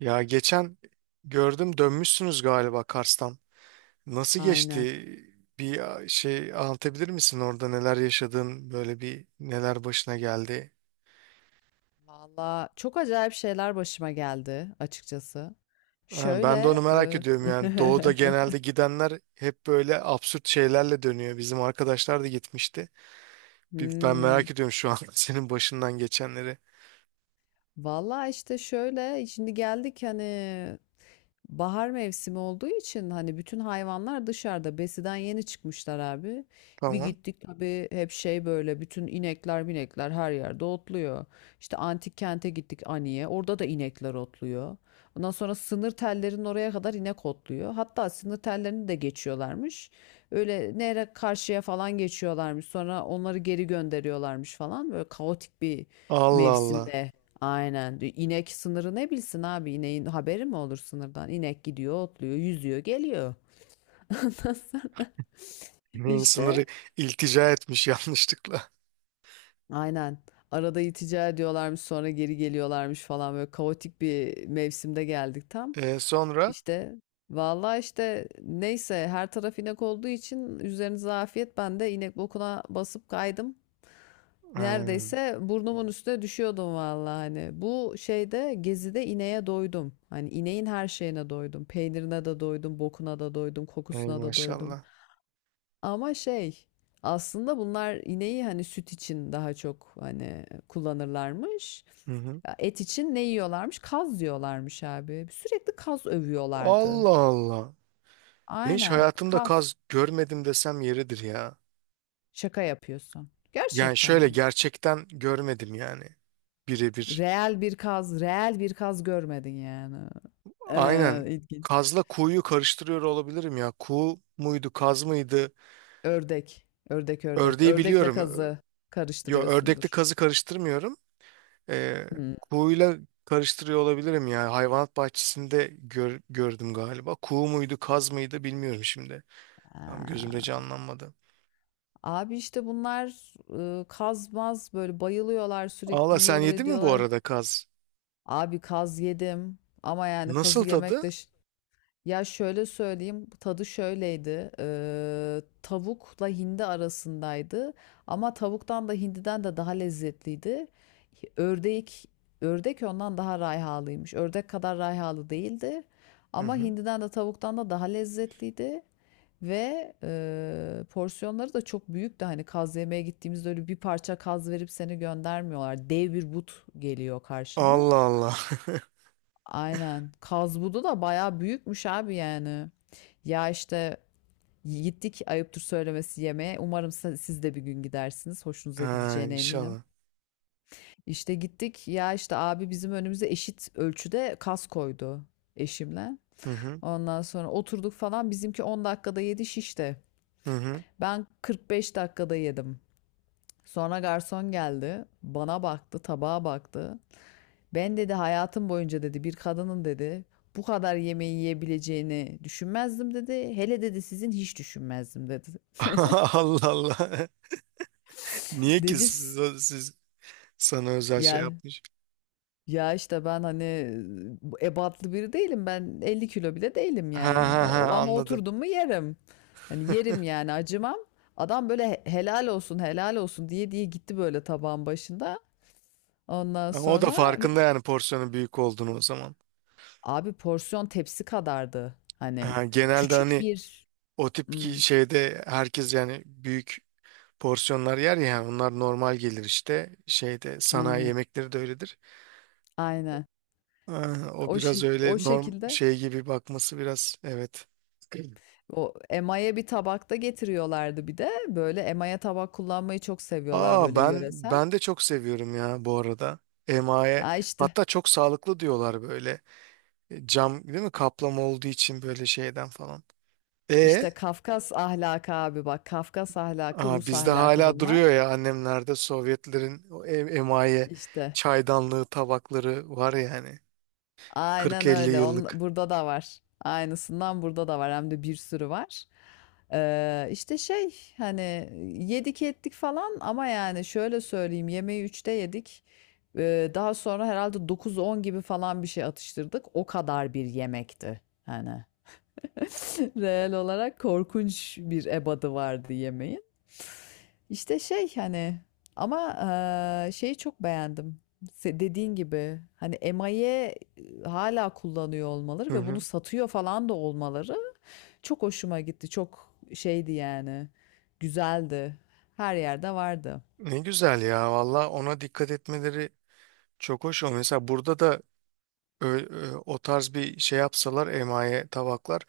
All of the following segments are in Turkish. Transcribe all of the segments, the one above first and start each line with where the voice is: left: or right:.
right: Ya geçen gördüm dönmüşsünüz galiba Kars'tan. Nasıl
left: Aynen.
right: geçti? Bir şey anlatabilir misin orada neler yaşadın? Böyle bir neler başına geldi?
left: Valla çok acayip şeyler başıma geldi açıkçası.
right: Ha, ben de onu
left: Şöyle,
right: merak ediyorum yani. Doğu'da genelde gidenler hep böyle absürt şeylerle dönüyor. Bizim arkadaşlar da gitmişti. Ben
left: hmm,
right: merak ediyorum şu an senin başından geçenleri.
left: valla işte şöyle, şimdi geldik hani bahar mevsimi olduğu için hani bütün hayvanlar dışarıda besiden yeni çıkmışlar abi. Bir
right: Tamam.
left: gittik tabii hep şey böyle bütün inekler binekler her yerde otluyor. İşte antik kente gittik Ani'ye, orada da inekler otluyor. Ondan sonra sınır tellerinin oraya kadar inek otluyor. Hatta sınır tellerini de geçiyorlarmış. Öyle nehre karşıya falan geçiyorlarmış. Sonra onları geri gönderiyorlarmış falan. Böyle kaotik bir
right: Allah Allah.
left: mevsimde. Aynen. Bir İnek sınırı ne bilsin abi? İneğin haberi mi olur sınırdan? İnek gidiyor, otluyor, yüzüyor, geliyor.
right: Yemeğin sınırı
left: İşte
right: iltica etmiş yanlışlıkla.
left: aynen. Arada itica ediyorlarmış, sonra geri geliyorlarmış falan, böyle kaotik bir mevsimde geldik tam.
right: E, sonra?
left: İşte vallahi işte neyse, her taraf inek olduğu için üzerinize afiyet. Ben de inek bokuna basıp kaydım.
right: Ha,
left: Neredeyse burnumun üstüne düşüyordum vallahi hani. Bu şeyde, gezide, ineğe doydum. Hani ineğin her şeyine doydum. Peynirine de doydum, bokuna da doydum,
right: ey
left: kokusuna da doydum.
right: maşallah.
left: Ama şey, aslında bunlar ineği hani süt için daha çok hani kullanırlarmış.
right: Hı hı.
left: Ya, et için ne yiyorlarmış? Kaz diyorlarmış abi. Sürekli kaz övüyorlardı.
right: Allah Allah. Ben hiç
left: Aynen,
right: hayatımda
left: kaz.
right: kaz görmedim desem yeridir ya.
left: Şaka yapıyorsun.
right: Yani
left: Gerçekten
right: şöyle
left: mi?
right: gerçekten görmedim yani. Birebir.
left: Reel bir kaz, reel bir kaz görmedin yani.
right: Aynen.
left: İlginç.
right: Kazla kuğuyu karıştırıyor olabilirim ya. Kuğu muydu, kaz mıydı?
left: Ördek, ördek, ördek.
right: Ördeği
left: Ördekle
right: biliyorum.
left: kazı
right: Yo, ördekle
left: karıştırıyorsundur.
right: kazı karıştırmıyorum. Ee,
left: Hmm.
right: kuğuyla karıştırıyor olabilirim ya. Hayvanat bahçesinde gördüm galiba. Kuğu muydu, kaz mıydı bilmiyorum şimdi. Tam gözümde
left: Aa,
right: canlanmadı.
left: abi işte bunlar kaz, böyle bayılıyorlar, sürekli
right: Allah sen
left: yiyorlar
right: yedin mi bu
left: ediyorlar.
right: arada kaz?
left: Abi kaz yedim, ama yani
right: Nasıl
left: kazı yemek
right: tadı?
left: de. Ya şöyle söyleyeyim, tadı şöyleydi, tavukla hindi arasındaydı, ama tavuktan da hindiden de daha lezzetliydi. Ördek, ördek ondan daha rayhalıymış, ördek kadar rayhalı değildi
right: Hı
left: ama
right: hı.
left: hindiden de tavuktan da daha lezzetliydi. Ve porsiyonları da çok büyüktü. Hani kaz yemeye gittiğimizde öyle bir parça kaz verip seni göndermiyorlar. Dev bir but geliyor karşına.
right: Allah Allah.
left: Aynen. Kaz budu da bayağı büyükmüş abi yani. Ya işte gittik, ayıptır söylemesi, yemeğe. Umarım siz de bir gün gidersiniz. Hoşunuza
right: Ha,
left: gideceğine eminim.
right: inşallah.
left: İşte gittik. Ya işte abi bizim önümüze eşit ölçüde kas koydu eşimle.
right: Hı hı.
left: Ondan sonra oturduk falan. Bizimki 10 dakikada 7 şişte.
right: Hı hı.
left: Ben 45 dakikada yedim. Sonra garson geldi. Bana baktı, tabağa baktı. Ben, dedi, hayatım boyunca, dedi, bir kadının, dedi, bu kadar yemeği yiyebileceğini düşünmezdim, dedi. Hele, dedi, sizin hiç düşünmezdim, dedi. Böyle.
right: Allah Allah. Niye ki
left: Dedi s-
right: siz sana özel şey
left: ya
right: yapmış?
left: ya işte ben hani ebatlı biri değilim, ben 50 kilo bile değilim
right: Ha
left: yani.
right: ha ha,
left: Ama
right: anladım.
left: oturdum mu yerim, hani yerim yani, acımam. Adam böyle helal olsun helal olsun diye diye gitti böyle tabağın başında. Ondan
right: Ama o da
left: sonra
right: farkında yani porsiyonun büyük olduğunu o zaman.
left: abi, porsiyon tepsi kadardı hani,
right: Ha, genelde
left: küçük
right: hani
left: bir.
right: o tip ki
left: Hmm,
right: şeyde herkes yani büyük porsiyonlar yer ya, yani onlar normal gelir işte şeyde sanayi
left: aynen
right: yemekleri de öyledir.
left: aynen,
right: Ha, o
left: o
right: biraz
left: şey, o
right: öyle norm
left: şekilde,
right: şey gibi bakması biraz, evet.
left: o emaye bir tabakta getiriyorlardı. Bir de böyle emaye tabak kullanmayı çok seviyorlar,
right: Aa,
left: böyle
right: ben
left: yöresel.
right: ben de çok seviyorum ya bu arada. Emaye.
left: Ya, işte,
right: Hatta çok sağlıklı diyorlar böyle. E, cam değil mi? Kaplama olduğu için böyle şeyden falan. E
left: işte Kafkas ahlakı abi bak. Kafkas ahlakı,
right: aa,
left: Rus
right: bizde
left: ahlakı
right: hala duruyor
left: bunlar.
right: ya, annemlerde Sovyetlerin o emaye
left: İşte.
right: çaydanlığı tabakları var yani.
left: Aynen
right: 40-50
left: öyle. On,
right: yıllık.
left: burada da var. Aynısından burada da var. Hem de bir sürü var. İşte şey hani, yedik ettik falan, ama yani şöyle söyleyeyim, yemeği 3'te yedik. Daha sonra herhalde dokuz on gibi falan bir şey atıştırdık. O kadar bir yemekti. Hani. Reel olarak korkunç bir ebadı vardı yemeğin. İşte şey hani ama şeyi çok beğendim. Dediğin gibi hani emaye hala kullanıyor olmaları
right: Hı
left: ve bunu
right: hı.
left: satıyor falan da olmaları çok hoşuma gitti. Çok şeydi yani. Güzeldi. Her yerde vardı.
right: Ne güzel ya, valla ona dikkat etmeleri çok hoş. O mesela burada da o tarz bir şey yapsalar emaye tabaklar,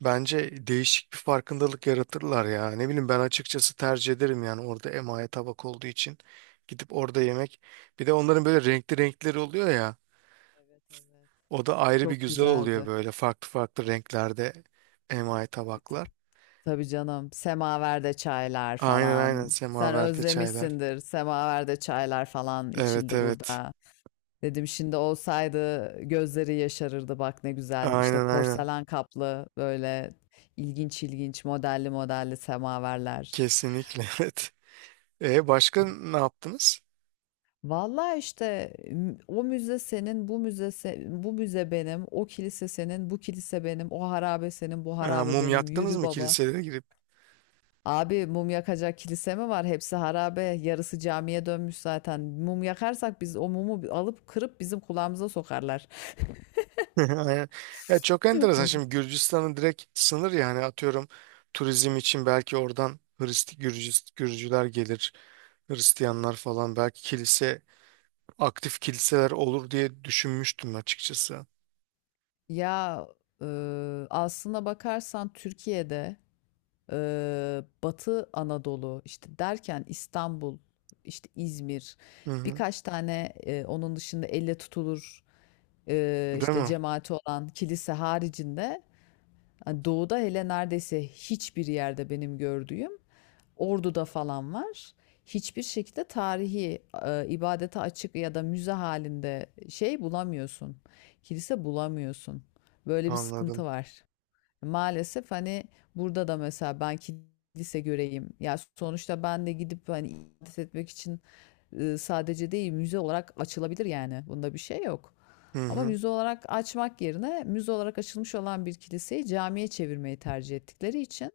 right: bence değişik bir farkındalık yaratırlar ya. Ne bileyim, ben açıkçası tercih ederim yani, orada emaye tabak olduğu için gidip orada yemek. Bir de onların böyle renkli renkleri oluyor ya.
left: Evet, evet.
right: O da ayrı bir
left: Çok
right: güzel oluyor
left: güzeldi.
right: böyle farklı farklı renklerde emaye tabaklar.
left: Tabii canım. Semaverde çaylar
right: Aynen aynen,
left: falan. Sen
right: semaverde çaylar.
left: özlemişsindir. Semaverde çaylar falan
right: Evet,
left: içildi
right: evet.
left: burada. Dedim şimdi olsaydı gözleri yaşarırdı, bak ne güzel. İşte
right: Aynen, aynen.
left: porselen kaplı böyle ilginç ilginç modelli modelli semaverler.
right: Kesinlikle evet. E, başka ne yaptınız?
left: Vallahi işte o müze senin, bu müze, bu müze benim, o kilise senin, bu kilise benim, o harabe senin, bu
right: E,
left: harabe
right: mum
left: benim.
right: yaktınız
left: Yürü
right: mı
left: baba.
right: kilisede?
left: Abi mum yakacak kilise mi var? Hepsi harabe. Yarısı camiye dönmüş zaten. Mum yakarsak biz o mumu alıp kırıp bizim kulağımıza sokarlar.
right: Aynen. Ya çok enteresan.
left: Oy.
right: Şimdi Gürcistan'ın direkt sınır, yani atıyorum, turizm için belki oradan Gürcüler gelir, Hristiyanlar falan, belki kilise, aktif kiliseler olur diye düşünmüştüm açıkçası.
left: Ya e, aslına bakarsan Türkiye'de Batı Anadolu işte derken, İstanbul, işte İzmir,
right: Hı hı.
left: birkaç tane, onun dışında elle tutulur
right: Değil
left: işte
right: mi?
left: cemaati olan kilise haricinde hani doğuda hele neredeyse hiçbir yerde benim gördüğüm, Ordu'da falan var. Hiçbir şekilde tarihi, ibadete açık ya da müze halinde şey bulamıyorsun. Kilise bulamıyorsun. Böyle bir sıkıntı
right: Anladım.
left: var. Maalesef hani burada da mesela ben kilise göreyim. Ya sonuçta ben de gidip hani ibadet etmek için sadece değil, müze olarak açılabilir yani. Bunda bir şey yok.
right: Hı
left: Ama
right: hı.
left: müze olarak açmak yerine müze olarak açılmış olan bir kiliseyi camiye çevirmeyi tercih ettikleri için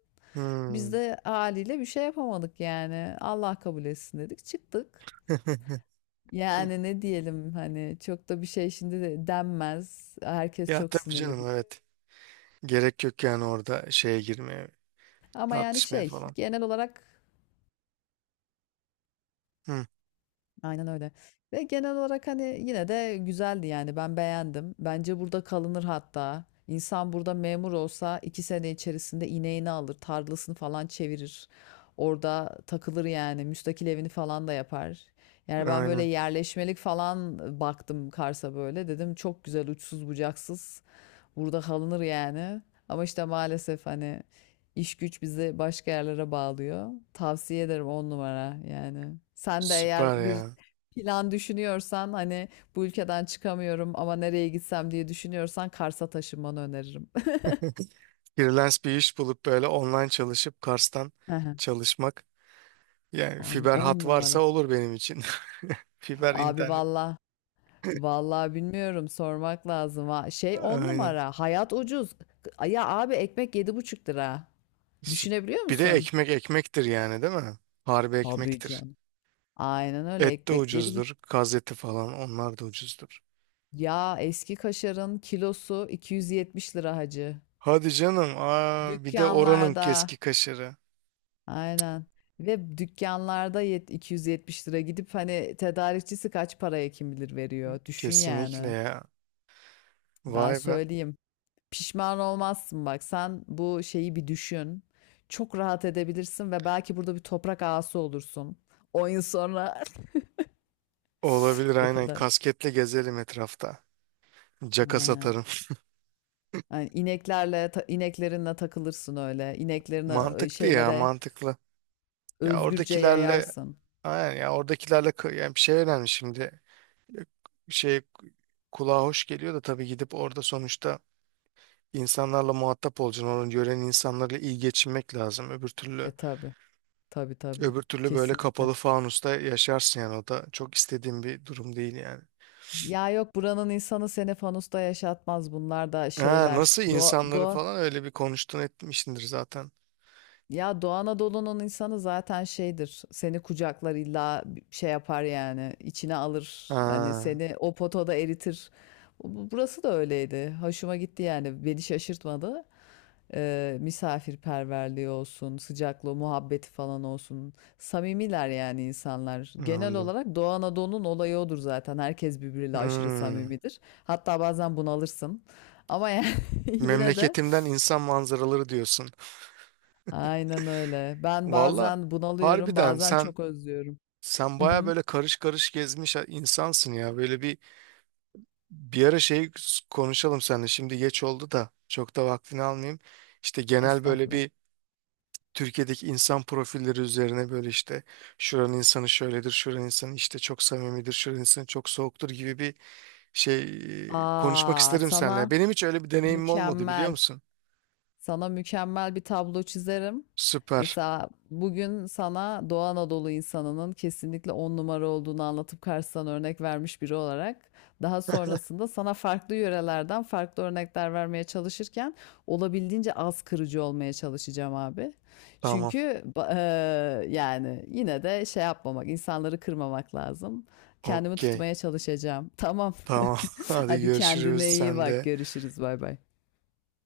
left: biz
right: Hı.
left: de haliyle bir şey yapamadık yani. Allah kabul etsin dedik, çıktık. Yani ne diyelim hani, çok da bir şey şimdi de denmez. Herkes
right: Ya
left: çok
right: tabii
left: sinirli,
right: canım, evet.
left: biliyorum.
right: Gerek yok yani orada şeye girmeye,
left: Ama yani
right: tartışmaya
left: şey,
right: falan.
left: genel olarak
right: Hı.
left: aynen öyle. Ve genel olarak hani yine de güzeldi yani, ben beğendim. Bence burada kalınır hatta. İnsan burada memur olsa 2 sene içerisinde ineğini alır, tarlasını falan çevirir. Orada takılır yani, müstakil evini falan da yapar. Yani ben böyle
right: Aynen.
left: yerleşmelik falan baktım Kars'a, böyle. Dedim çok güzel, uçsuz bucaksız. Burada kalınır yani. Ama işte maalesef hani iş güç bizi başka yerlere bağlıyor. Tavsiye ederim, on numara yani. Sen de eğer
right: Süper
left: bir
right: ya.
left: plan düşünüyorsan hani, bu ülkeden çıkamıyorum ama nereye gitsem diye düşünüyorsan, Kars'a taşınmanı öneririm.
right: Freelance bir iş bulup böyle online çalışıp Kars'tan
left: Aha.
right: çalışmak. Yani
left: On,
right: fiber
left: on
right: hat varsa
left: numara.
right: olur benim için. Fiber
left: Abi
right: internet.
left: valla. Valla bilmiyorum, sormak lazım. Ha. Şey, on
right: Aynen.
left: numara. Hayat ucuz. Ya abi, ekmek 7,5 lira.
right: Süp-
left: Düşünebiliyor
right: Bir de
left: musun?
right: ekmek ekmektir yani, değil mi? Harbi
left: Tabii
right: ekmektir.
left: canım. Aynen öyle,
right: Et de
left: ekmek yedi.
right: ucuzdur. Kaz eti falan, onlar da ucuzdur.
left: Ya, eski kaşarın kilosu 270 lira hacı.
right: Hadi canım. Aa, bir de oranın keski
left: Dükkanlarda.
right: kaşarı.
left: Aynen. Ve dükkanlarda yet 270 lira, gidip hani tedarikçisi kaç paraya kim bilir veriyor. Düşün
right: Kesinlikle
left: yani.
right: ya.
left: Ben
right: Vay be.
left: söyleyeyim. Pişman olmazsın bak. Sen bu şeyi bir düşün. Çok rahat edebilirsin ve belki burada bir toprak ağası olursun. 10 yıl sonra.
right: Olabilir,
left: O
right: aynen.
left: kadar.
right: Kasketle gezelim etrafta. Caka
left: Aynen.
right: satarım.
left: Yani ineklerle ineklerinle takılırsın öyle. İneklerine,
right: Mantıklı ya,
left: şeylere,
right: mantıklı. Ya
left: özgürce
right: oradakilerle,
left: yayarsın.
right: aynen, yani bir şey önemli şimdi. Şey kulağa hoş geliyor da tabii gidip orada sonuçta insanlarla muhatap olacaksın. Onun gören insanlarla iyi geçinmek lazım. Öbür
left: E
right: türlü,
left: tabi, tabi tabi.
right: böyle
left: Kesinlikle.
right: kapalı fanusta yaşarsın yani, o da çok istediğim bir durum değil yani.
left: Ya yok, buranın insanı seni fanusta yaşatmaz. Bunlar da
right: Ha,
left: şeyler.
right: nasıl
left: Doğa,
right: insanları
left: doğa,
right: falan öyle bir konuştun etmişsindir zaten.
left: ya, Doğu Anadolu'nun insanı zaten şeydir. Seni kucaklar, illa bir şey yapar yani, içine alır. Hani
right: Ha,
left: seni o potoda eritir. Burası da öyleydi. Hoşuma gitti yani. Beni şaşırtmadı. Misafirperverliği olsun, sıcaklığı, muhabbeti falan olsun. Samimiler yani insanlar. Genel
right: anladım.
left: olarak Doğu Anadolu'nun olayı odur zaten. Herkes birbiriyle aşırı
right: Hmm.
left: samimidir. Hatta bazen bunalırsın. Ama yani, yine de
right: Memleketimden insan manzaraları diyorsun.
left: aynen öyle. Ben
right: Valla
left: bazen bunalıyorum,
right: harbiden
left: bazen
right: sen
left: çok özlüyorum.
right: Sen baya
left: Mhm.
right: böyle karış karış gezmiş insansın ya. Böyle bir ara şey konuşalım seninle. Şimdi geç oldu da çok da vaktini almayayım. İşte genel böyle
left: Estağfurullah.
right: bir Türkiye'deki insan profilleri üzerine, böyle işte şuranın insanı şöyledir, şuranın insanı işte çok samimidir, şuranın insanı çok soğuktur gibi bir şey, konuşmak
left: Aa,
right: isterim seninle.
left: sana
right: Benim hiç öyle bir deneyimim olmadı, biliyor
left: mükemmel.
right: musun?
left: Sana mükemmel bir tablo çizerim.
right: Süper.
left: Mesela bugün sana Doğu Anadolu insanının kesinlikle on numara olduğunu anlatıp karşısına örnek vermiş biri olarak, daha sonrasında sana farklı yörelerden farklı örnekler vermeye çalışırken olabildiğince az kırıcı olmaya çalışacağım abi.
right: Tamam.
left: Çünkü ba- yani yine de şey yapmamak, insanları kırmamak lazım. Kendimi
right: Okey.
left: tutmaya çalışacağım. Tamam.
right: Tamam. Hadi
left: Hadi
right: görüşürüz.
left: kendine iyi
right: Sen
left: bak.
right: de.
left: Görüşürüz. Bay bay.